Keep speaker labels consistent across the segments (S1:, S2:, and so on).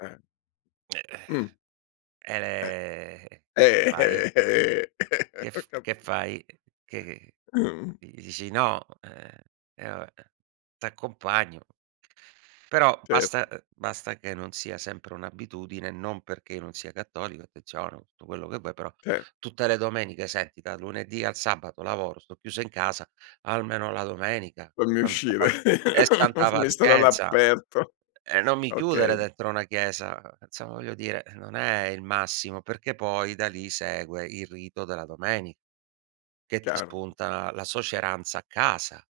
S1: Eh.
S2: Eh.
S1: Mh. Eh.
S2: Ehm, [unintelligible]
S1: Eh,
S2: fai?
S1: eh, eh,
S2: Che
S1: ho
S2: f che
S1: capito.
S2: fai? Che che
S1: Mh.
S2: di dici no? Eh, eh va beh, t'accompagno. Però
S1: Cer
S2: basta, uhm, basta che non sia sempre un'abitudine, non perché io non sia cattolico, attenzione, tutto quello che vuoi, però
S1: Cer
S2: tutte le domeniche senti dal lunedì al sabato lavoro, sto chiuso in casa, almeno la domenica.
S1: Fammi
S2: Santa
S1: uscire,
S2: pa e santa
S1: fammi stare
S2: pazienza!
S1: all'aperto.
S2: E non mi chiudere
S1: Okay.
S2: dentro una chiesa. Insomma, voglio dire, non è il massimo, perché poi da lì segue il rito della domeni che ti
S1: Chiaro.
S2: spunta la suoceranza a casa,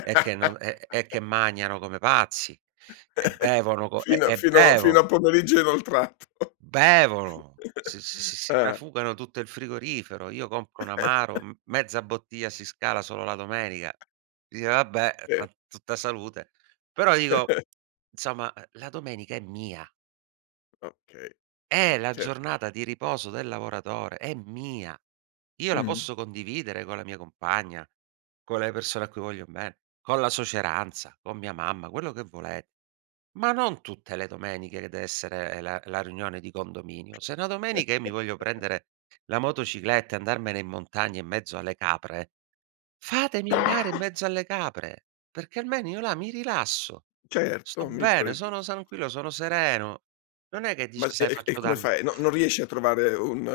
S2: e che non e e che magnano come pazzi, e bevono co e
S1: Fino
S2: e
S1: fino fino
S2: bevono.
S1: a pomeriggio inoltrato.
S2: Bevono, si si si si
S1: Ah.
S2: trafugano tutto il frigorifero. Io compro un amaro, mezza bottiglia si scala solo la domenica. Dice: "Vabbè,
S1: Eh.
S2: [unintelligible] tutta salute". Però dico insomma ehm, la domenica è mia.
S1: Okay,
S2: È
S1: è
S2: la
S1: cer
S2: giornata di riposo del lavoratore, è mia. Io la
S1: Mh.
S2: posso condividere con la mia compagna, con le persone a cui voglio be con la suoceranza, con mia mamma, quello che volete. Ma non tutte le domeniche, che dev'essere la la riunione di condominio. Se una domenica io mi voglio prendere, la motocicletta e andarmene in montagna in mezzo alle capre, fatemi andare in mezzo alle capre, perché almeno io là
S1: Mh.
S2: mi rilasso, sto
S1: Certo mi
S2: bene,
S1: pare
S2: sono
S1: gius
S2: tranquillo, sono sereno. Non è che
S1: Ma
S2: dici: "Sai
S1: e e
S2: faccio
S1: come
S2: danni".
S1: fai? Non non riesce a trovare un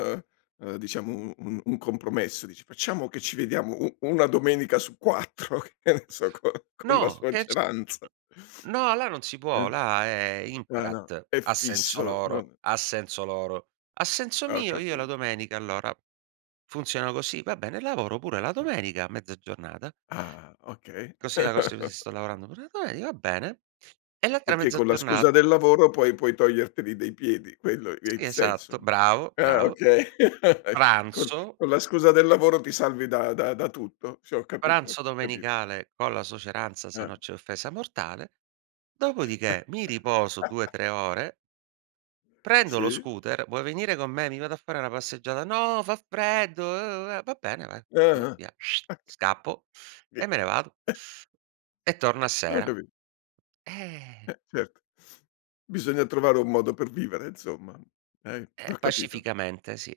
S1: uhm, diciamo un un un compromesso? Dice: "Facciamo che ci vediamo u una domenica su 4". Che ne so? Co con la
S2: No, che c
S1: suoceranza.
S2: n no, là non si
S1: Eh.
S2: può. Là è
S1: Ah, no,
S2: imperat,
S1: è
S2: a senso
S1: fisso,
S2: loro,
S1: non
S2: a senso loro. A senso
S1: Ah, ho
S2: mio, io la
S1: capito.
S2: domenica allora funziona così. Va bene, lavoro pure la domenica mezza giornata.
S1: Ah, okay.
S2: Così la [unintelligible] sto lavorando pure la domenica, va bene. E l'altra
S1: Perché
S2: mezza
S1: con la scusa
S2: giornata
S1: del lavoro poi puoi toglierteli dai piedi, quello è il
S2: Sì,
S1: senso.
S2: esatto, bravo,
S1: Ah,
S2: bravo.
S1: okay. Con
S2: Pranzo
S1: con la scusa del lavoro, ti salvi da da da tutto. Sì, ho capito,
S2: Pranzo
S1: capi
S2: domenicale con la suoceranza, se
S1: Ah.
S2: no c'è offesa mortale. Dopodiché mi riposo due tre ore prendo lo
S1: Sì.
S2: scooter: "Vuoi venire con me? Mi vado a fare una passeggiata". "No, fa freddo, uhm, eh". "Va bene, va".
S1: Eh,
S2: Vi
S1: uhm,
S2: via
S1: ah.
S2: scappo
S1: Eh.
S2: e me ne vado e torno a
S1: Ho
S2: sera.
S1: capi
S2: Eh.
S1: Eh certo. Bisogna trovare un modo per vivere insomma. Eh,
S2: Eh,
S1: ho capito.
S2: pacificamente sì.